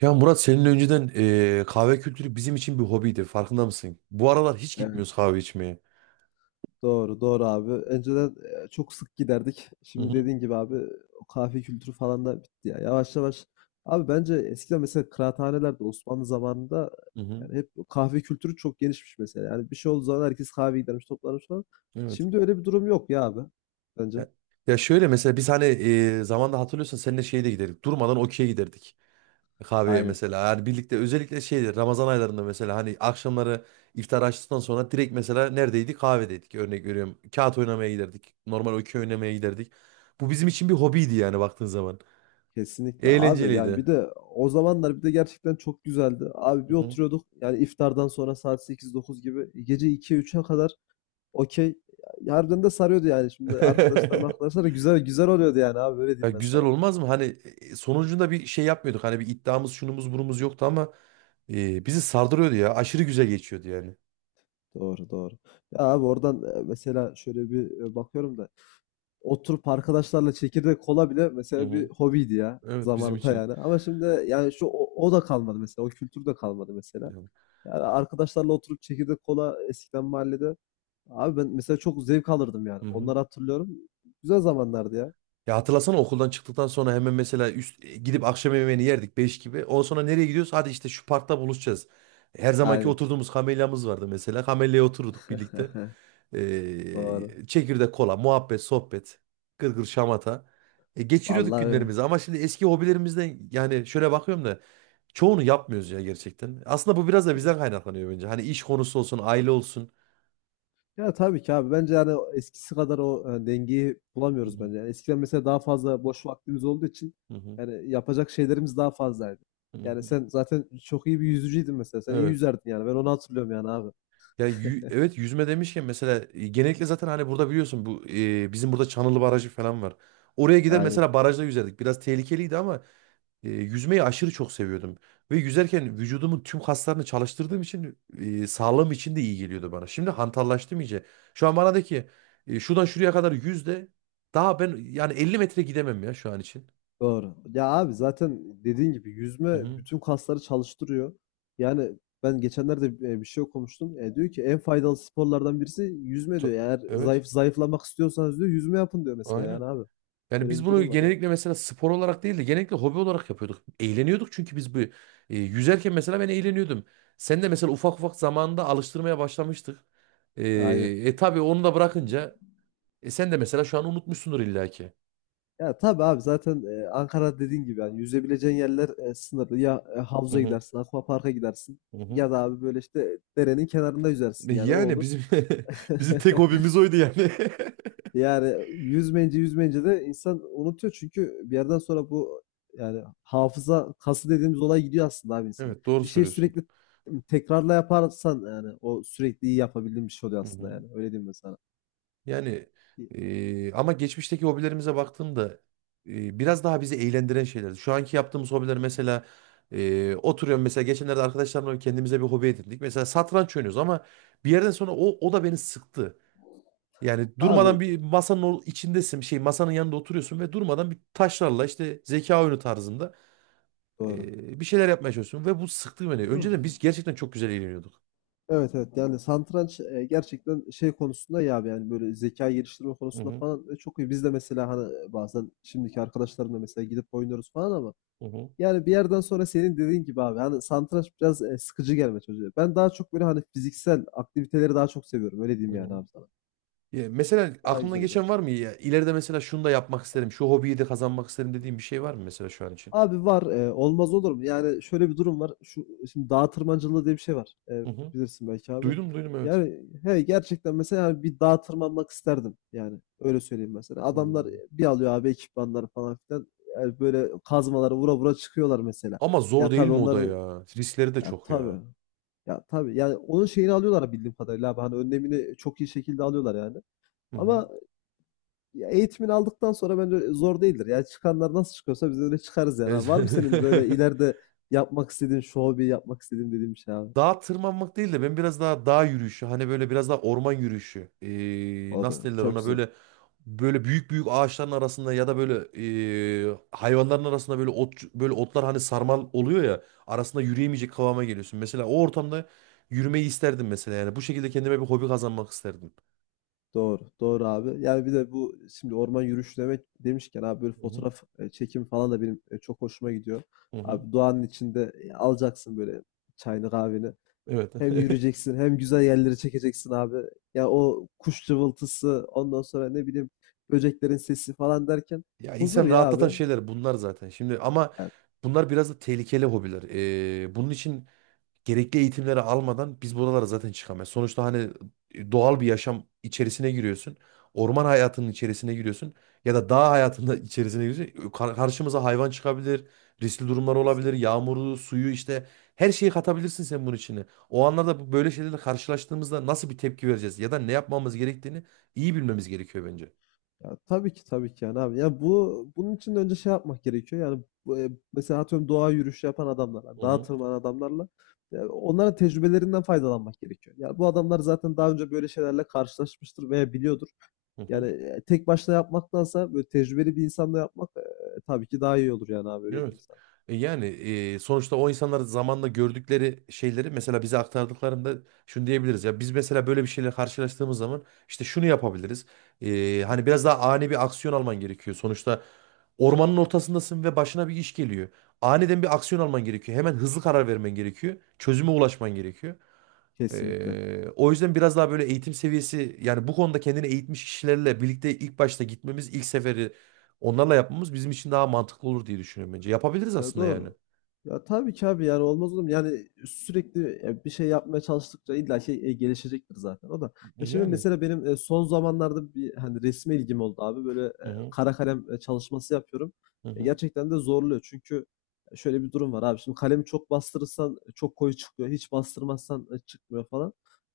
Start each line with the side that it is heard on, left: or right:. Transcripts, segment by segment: right: Ya Murat senin önceden kahve kültürü bizim için bir hobiydi. Farkında mısın? Bu aralar hiç
left: Evet.
right: gitmiyoruz kahve içmeye.
left: Doğru, doğru abi. Önceden çok sık giderdik.
right: Hı
left: Şimdi
right: hı,
left: dediğin gibi abi o kahve kültürü falan da bitti ya. Yavaş yavaş. Abi bence eskiden mesela kıraathanelerde Osmanlı zamanında
right: hı hı.
left: yani hep kahve kültürü çok genişmiş mesela. Yani bir şey olduğu zaman herkes kahve gidermiş, toplanmış falan.
right: Evet.
left: Şimdi öyle bir durum yok ya abi. Bence.
right: Ya, ya, şöyle mesela biz hani zamanda hatırlıyorsan seninle şeye de giderdik. Durmadan okey'e giderdik. Kahveye
left: Aynen.
right: mesela. Yani birlikte özellikle şeyde Ramazan aylarında mesela hani akşamları iftar açtıktan sonra direkt mesela neredeydik? Kahvedeydik. Örnek veriyorum. Kağıt oynamaya giderdik. Normal okey oynamaya giderdik. Bu bizim için bir hobiydi yani baktığın zaman.
left: Kesinlikle abi, yani
right: Eğlenceliydi.
left: bir de o zamanlar bir de gerçekten çok güzeldi. Abi
right: Hı
left: bir
right: hı.
left: oturuyorduk yani iftardan sonra saat 8-9 gibi gece 2-3'e kadar okey. Harbiden de sarıyordu yani. Şimdi arkadaşlarım arkadaşlar güzel güzel oluyordu yani abi, öyle
right: Ya
left: diyeyim ben
right: güzel
left: sana.
right: olmaz mı? Hani sonucunda bir şey yapmıyorduk. Hani bir iddiamız şunumuz burumuz yoktu ama bizi sardırıyordu ya. Aşırı güzel geçiyordu yani.
left: Doğru doğru. Ya abi oradan mesela şöyle bir bakıyorum da oturup arkadaşlarla çekirdek kola bile
right: Hı
left: mesela bir
right: hı.
left: hobiydi ya
right: Evet bizim
left: zamanında
right: için.
left: yani. Ama şimdi yani o da kalmadı mesela. O kültür de kalmadı mesela.
right: Ya,
left: Yani arkadaşlarla oturup çekirdek kola eskiden mahallede. Abi ben mesela çok zevk alırdım yani.
right: hı hı.
left: Onları hatırlıyorum. Güzel zamanlardı ya.
right: Ya hatırlasana okuldan çıktıktan sonra hemen mesela gidip akşam yemeğini yerdik 5 gibi. Ondan sonra nereye gidiyoruz? Hadi işte şu parkta buluşacağız. Her zamanki
left: Aynen.
right: oturduğumuz kamelyamız vardı mesela. Kamelyaya otururduk birlikte.
left: Doğru.
right: Çekirdek kola, muhabbet, sohbet, gırgır şamata. Geçiriyorduk
left: Vallahi öyle.
right: günlerimizi ama şimdi eski hobilerimizden yani şöyle bakıyorum da çoğunu yapmıyoruz ya gerçekten. Aslında bu biraz da bizden kaynaklanıyor bence. Hani iş konusu olsun, aile olsun.
left: Ya tabii ki abi. Bence yani eskisi kadar o, yani dengeyi
right: Hı
left: bulamıyoruz
right: hı,
left: bence. Yani eskiden mesela daha fazla boş vaktimiz olduğu için
right: hı hı,
left: yani yapacak şeylerimiz daha fazlaydı.
right: hı
left: Yani
right: hı.
left: sen zaten çok iyi bir yüzücüydün mesela. Sen iyi
right: Evet.
left: yüzerdin yani. Ben onu hatırlıyorum yani abi.
right: Ya evet yüzme demişken mesela genellikle zaten hani burada biliyorsun bu bizim burada Çanılı Barajı falan var. Oraya gider mesela
left: Aynen.
right: barajda yüzerdik. Biraz tehlikeliydi ama yüzmeyi aşırı çok seviyordum. Ve yüzerken vücudumun tüm kaslarını çalıştırdığım için sağlığım için de iyi geliyordu bana. Şimdi hantallaştım iyice. Şu an bana de ki şuradan şuraya kadar yüz de daha ben yani 50 metre gidemem ya şu an için.
left: Doğru. Ya abi zaten dediğin gibi
right: Hı
left: yüzme
right: hı.
left: bütün kasları çalıştırıyor. Yani ben geçenlerde bir şey okumuştum. Diyor ki en faydalı sporlardan birisi yüzme
right: Ta-
left: diyor. Eğer
right: Evet.
left: zayıflamak istiyorsanız diyor, yüzme yapın diyor mesela yani
right: Aynen.
left: abi.
right: Yani
left: Böyle
right: biz
left: bir
right: bunu
left: durum var yani.
right: genellikle mesela spor olarak değil de genellikle hobi olarak yapıyorduk. Eğleniyorduk çünkü biz bu yüzerken mesela ben eğleniyordum. Sen de mesela ufak ufak zamanında alıştırmaya başlamıştık. E,
left: Aynen.
right: tabii onu da bırakınca sen de mesela şu an unutmuşsundur illaki.
left: Ya tabii abi, zaten Ankara dediğin gibi yani yüzebileceğin yerler sınırlı. Ya
right: Hı
left: havuza
right: hı,
left: gidersin, aquaparka gidersin
right: hı hı.
left: ya da abi böyle işte derenin kenarında
right: E
left: yüzersin yani o
right: Yani
left: olur.
right: bizim bizim tek hobimiz oydu yani.
left: Yani yüzmeyince de insan unutuyor, çünkü bir yerden sonra bu yani hafıza kası dediğimiz olay gidiyor aslında abi insanın.
right: Evet doğru
left: Bir şey
right: söylüyorsun.
left: sürekli tekrarla yaparsan yani o sürekli iyi yapabildiğin bir şey oluyor
right: Hı
left: aslında,
right: hı.
left: yani öyle diyeyim ben sana.
right: Yani ama geçmişteki hobilerimize baktığımda biraz daha bizi eğlendiren şeylerdi. Şu anki yaptığımız hobiler mesela oturuyorum mesela geçenlerde arkadaşlarımla kendimize bir hobi edindik. Mesela satranç oynuyoruz ama bir yerden sonra o da beni sıktı. Yani durmadan
left: Abi
right: bir masanın içindesin, şey masanın yanında oturuyorsun ve durmadan bir taşlarla işte zeka oyunu tarzında
left: doğru.
right: bir şeyler yapmaya çalışıyorsun ve bu sıktı beni.
left: Doğru.
right: Önceden biz gerçekten çok güzel eğleniyorduk.
left: Evet evet, yani satranç gerçekten şey konusunda, ya abi yani böyle zeka geliştirme
right: Hı
left: konusunda
right: hı,
left: falan çok iyi. Biz de mesela hani bazen şimdiki arkadaşlarımla mesela gidip oynuyoruz falan, ama
right: hı hı,
left: yani bir yerden sonra senin dediğin gibi abi hani satranç biraz sıkıcı gelme çocuğa. Ben daha çok böyle hani fiziksel aktiviteleri daha çok seviyorum, öyle diyeyim
right: hı
left: yani
right: hı.
left: abi sana.
right: Ya mesela
left: Daha
right: aklına
left: güzel oluyor.
right: geçen var mı ya? İleride mesela şunu da yapmak isterim. Şu hobiyi de kazanmak isterim dediğim bir şey var mı mesela şu an için?
left: Abi var, olmaz olur mu? Yani şöyle bir durum var. Şu şimdi dağ tırmancılığı diye bir şey var.
right: Hı hı.
left: Bilirsin belki abi.
right: Duydum duydum evet.
left: Yani he gerçekten mesela, yani bir dağ tırmanmak isterdim. Yani öyle söyleyeyim mesela. Adamlar
right: Hmm.
left: bir alıyor abi ekipmanları falan filan. Yani böyle kazmaları vura vura çıkıyorlar mesela.
right: Ama zor
left: Ya
right: değil
left: tabii
right: mi o da
left: onların,
right: ya? Riskleri de
left: ya
right: çok ya.
left: tabii. Ya tabii yani onun şeyini alıyorlar bildiğim kadarıyla abi. Hani önlemini çok iyi şekilde alıyorlar yani.
right: Hı hı.
left: Ama ya eğitimini aldıktan sonra bence zor değildir. Yani çıkanlar nasıl çıkıyorsa biz de öyle çıkarız yani
right: Evet.
left: abi. Var mı senin böyle ileride yapmak istediğin, şu hobi yapmak istediğin dediğin bir şey abi?
right: Dağa tırmanmak değil de ben biraz daha dağ yürüyüşü hani böyle biraz daha orman yürüyüşü
left: O da
right: nasıl derler
left: çok
right: ona
left: güzel.
right: böyle büyük büyük ağaçların arasında ya da böyle hayvanların arasında böyle otlar hani sarmal oluyor ya arasında yürüyemeyecek kıvama geliyorsun. Mesela o ortamda yürümeyi isterdim mesela yani bu şekilde kendime bir hobi kazanmak isterdim.
left: Doğru. Doğru abi. Yani bir de bu şimdi orman yürüyüşü demek demişken abi böyle
right: Hı hı,
left: fotoğraf çekimi falan da benim çok hoşuma gidiyor.
right: hı hı.
left: Abi doğanın içinde alacaksın böyle çayını kahveni.
right: Evet.
left: Hem yürüyeceksin hem güzel yerleri çekeceksin abi. Ya o kuş cıvıltısı, ondan sonra ne bileyim böceklerin sesi falan derken
right: Ya
left: huzur
right: insan
left: ya abi.
right: rahatlatan şeyler bunlar zaten. Şimdi ama
left: Yani
right: bunlar biraz da tehlikeli hobiler. Bunun için gerekli eğitimleri almadan biz buralara zaten çıkamayız. Sonuçta hani doğal bir yaşam içerisine giriyorsun. Orman hayatının içerisine giriyorsun ya da dağ hayatında içerisine giriyorsun. Karşımıza hayvan çıkabilir, riskli durumlar olabilir,
left: kesinlikle.
right: yağmuru, suyu işte her şeyi katabilirsin sen bunun içine. O anlarda böyle şeylerle karşılaştığımızda nasıl bir tepki vereceğiz ya da ne yapmamız gerektiğini iyi bilmemiz gerekiyor bence.
left: Ya tabii ki tabii ki yani abi. Ya bu, bunun için de önce şey yapmak gerekiyor. Yani bu mesela atıyorum doğa yürüyüşü yapan adamlarla,
right: Hı
left: dağa
right: hı.
left: tırmanan adamlarla ya onların tecrübelerinden faydalanmak gerekiyor. Ya bu adamlar zaten daha önce böyle şeylerle karşılaşmıştır veya biliyordur.
right: Hı hı.
left: Yani tek başına yapmaktansa böyle tecrübeli bir insanla yapmak tabii ki daha iyi olur yani abi, öyle diyeyim
right: Evet.
left: sana.
right: Yani, sonuçta o insanlar zamanla gördükleri şeyleri mesela bize aktardıklarında şunu diyebiliriz ya biz mesela böyle bir şeyle karşılaştığımız zaman işte şunu yapabiliriz. Hani biraz daha ani bir aksiyon alman gerekiyor. Sonuçta ormanın ortasındasın ve başına bir iş geliyor. Aniden bir aksiyon alman gerekiyor. Hemen hızlı karar vermen gerekiyor. Çözüme ulaşman gerekiyor.
left: Kesinlikle.
right: O yüzden biraz daha böyle eğitim seviyesi yani bu konuda kendini eğitmiş kişilerle birlikte ilk başta gitmemiz ilk seferi onlarla yapmamız bizim için daha mantıklı olur diye düşünüyorum bence. Yapabiliriz
left: Ya
right: aslında yani.
left: doğru. Ya tabii ki abi yani olmaz olur mu? Yani sürekli bir şey yapmaya çalıştıkça illa şey gelişecektir zaten o da. Ya şimdi
right: Yani.
left: mesela benim son zamanlarda bir, hani, resme ilgim oldu abi. Böyle
right: Hı hı.
left: kara kalem çalışması yapıyorum.
right: Hı
left: E,
right: hı.
left: gerçekten de zorluyor. Çünkü şöyle bir durum var abi. Şimdi kalemi çok bastırırsan çok koyu çıkıyor. Hiç bastırmazsan çıkmıyor falan.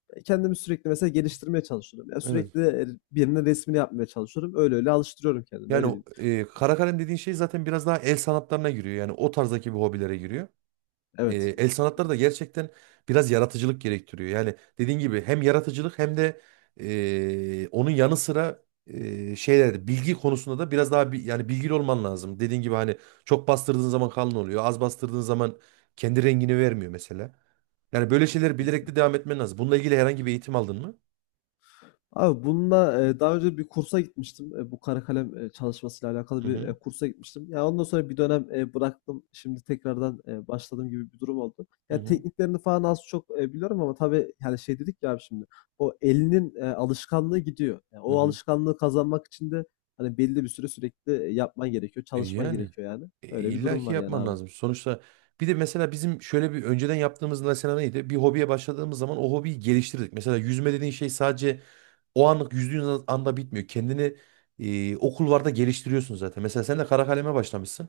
left: E, kendimi sürekli mesela geliştirmeye çalışıyorum. Ya
right: Evet.
left: sürekli birinin resmini yapmaya çalışıyorum. Öyle öyle alıştırıyorum kendimi.
right: Yani
left: Öyle.
right: o, kara kalem dediğin şey zaten biraz daha el sanatlarına giriyor. Yani o tarzdaki bir hobilere giriyor. E,
left: Evet.
right: el sanatları da gerçekten biraz yaratıcılık gerektiriyor. Yani dediğin gibi hem yaratıcılık hem de onun yanı sıra şeyler bilgi konusunda da biraz daha yani bilgili olman lazım. Dediğin gibi hani çok bastırdığın zaman kalın oluyor. Az bastırdığın zaman kendi rengini vermiyor mesela. Yani böyle şeyleri bilerek de devam etmen lazım. Bununla ilgili herhangi bir eğitim aldın mı?
left: Abi bununla daha önce bir kursa gitmiştim. Bu kara kalem çalışmasıyla alakalı
right: Hı
left: bir
right: hı.
left: kursa gitmiştim. Ya, ondan sonra bir dönem bıraktım. Şimdi tekrardan başladığım gibi bir durum oldu.
right: Hı
left: Ya,
right: hı.
left: tekniklerini falan az çok biliyorum ama tabii yani, şey dedik ya abi şimdi, o elinin alışkanlığı gidiyor. Ya,
right: Hı
left: o
right: hı.
left: alışkanlığı kazanmak için de hani belli bir süre sürekli yapman gerekiyor,
right: E
left: çalışman
right: yani
left: gerekiyor yani.
right: e,
left: Öyle bir
right: illa
left: durum
right: ki
left: var yani
right: yapman
left: abi.
right: lazım. Sonuçta bir de mesela bizim şöyle bir önceden yaptığımız mesela neydi? Bir hobiye başladığımız zaman o hobiyi geliştirdik. Mesela yüzme dediğin şey sadece o anlık yüzdüğün anda bitmiyor. Kendini o kulvarda geliştiriyorsun zaten. Mesela sen de kara kaleme başlamışsın.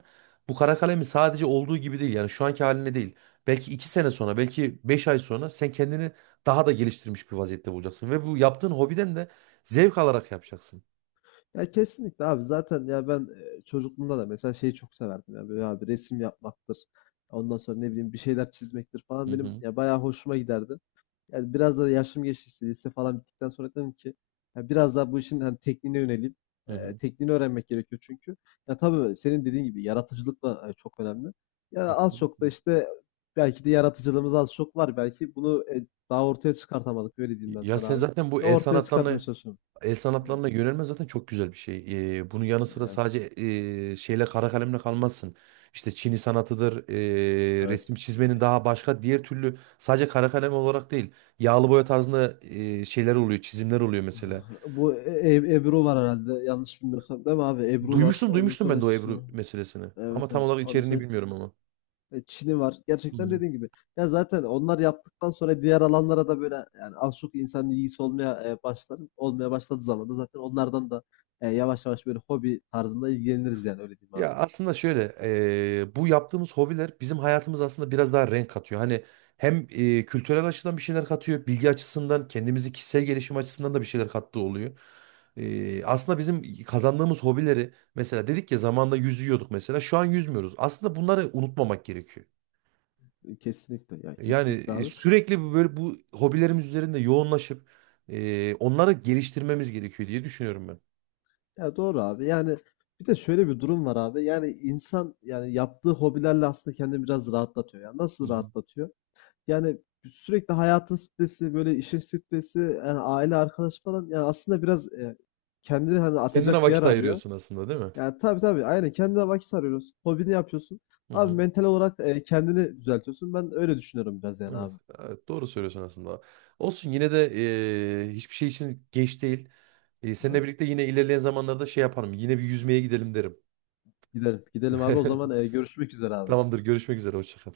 right: Bu kara kalemi sadece olduğu gibi değil yani şu anki haline değil. Belki 2 sene sonra belki 5 ay sonra sen kendini daha da geliştirmiş bir vaziyette bulacaksın. Ve bu yaptığın hobiden de zevk alarak yapacaksın.
left: Ya kesinlikle abi, zaten ya ben çocukluğumda da mesela şeyi çok severdim ya, böyle abi resim yapmaktır. Ondan sonra ne bileyim bir şeyler çizmektir
right: Hı
left: falan benim
right: hı.
left: ya bayağı hoşuma giderdi. Yani biraz da yaşım geçtikçe lise falan bittikten sonra dedim ki ya biraz daha bu işin hani tekniğine yöneleyim. E,
right: Hı
left: tekniğini öğrenmek gerekiyor çünkü. Ya tabii senin dediğin gibi yaratıcılık da çok önemli. Ya az çok da
right: hı.
left: işte belki de yaratıcılığımız az çok var. Belki bunu daha ortaya çıkartamadık, öyle diyeyim ben
right: Ya
left: sana
right: sen
left: abi.
right: zaten bu
left: Ve
right: el
left: ortaya çıkartmaya
right: sanatlarına
left: çalışıyorum.
right: el
left: E,
right: sanatlarına yönelme zaten çok güzel bir şey. Bunun yanı sıra
left: evet.
right: sadece şeyle kara kalemle kalmazsın. İşte Çini sanatıdır, resim
left: Evet.
right: çizmenin daha başka diğer türlü sadece kara kalem olarak değil. Yağlı boya tarzında şeyler oluyor, çizimler oluyor mesela.
left: Bu Ebru var herhalde. Yanlış bilmiyorsam değil mi abi? Ebru var.
right: Duymuştum
left: Ondan
right: duymuştum
left: sonra
right: ben de o Ebru meselesini.
left: Evet,
right: Ama tam
left: evet.
right: olarak
left: Ondan
right: içeriğini
left: sonra
right: bilmiyorum ama.
left: Çin'i var. Gerçekten dediğin gibi. Ya zaten onlar yaptıktan sonra diğer alanlara da böyle, yani az çok insanın ilgisi olmaya başlar. Olmaya başladığı zaman da zaten onlardan da yavaş yavaş böyle hobi tarzında ilgileniriz, yani öyle diyeyim abi
right: Ya
left: sana.
right: aslında şöyle bu yaptığımız hobiler bizim hayatımız aslında biraz daha renk katıyor. Hani hem kültürel açıdan bir şeyler katıyor, bilgi açısından kendimizi kişisel gelişim açısından da bir şeyler kattığı oluyor. Aslında bizim kazandığımız hobileri mesela dedik ya zamanında yüzüyorduk mesela şu an yüzmüyoruz. Aslında bunları unutmamak gerekiyor.
left: E, kesinlikle, ya
right: Yani
left: kesinlikle abi.
right: sürekli böyle bu hobilerimiz üzerinde yoğunlaşıp onları geliştirmemiz gerekiyor diye düşünüyorum ben.
left: Ya doğru abi. Yani bir de şöyle bir durum var abi. Yani insan, yani yaptığı hobilerle aslında kendini biraz rahatlatıyor. Ya
right: Hı
left: nasıl
right: hı.
left: rahatlatıyor? Yani sürekli hayatın stresi, böyle işin stresi, yani aile, arkadaş falan, yani aslında biraz kendini hani
right: Kendine
left: atacak bir yer
right: vakit
left: arıyor.
right: ayırıyorsun aslında değil mi?
left: Yani tabii tabii aynen, kendine vakit arıyorsun. Hobini yapıyorsun.
right: Hı
left: Abi
right: hı.
left: mental olarak kendini düzeltiyorsun. Ben öyle düşünüyorum biraz yani
right: Evet,
left: abi.
right: evet doğru söylüyorsun aslında. Olsun yine de hiçbir şey için geç değil. Seninle
left: Evet.
right: birlikte yine ilerleyen zamanlarda şey yaparım. Yine bir yüzmeye gidelim derim.
left: Gidelim. Gidelim abi, o zaman görüşmek üzere abi.
right: Tamamdır, görüşmek üzere. Hoşça kal.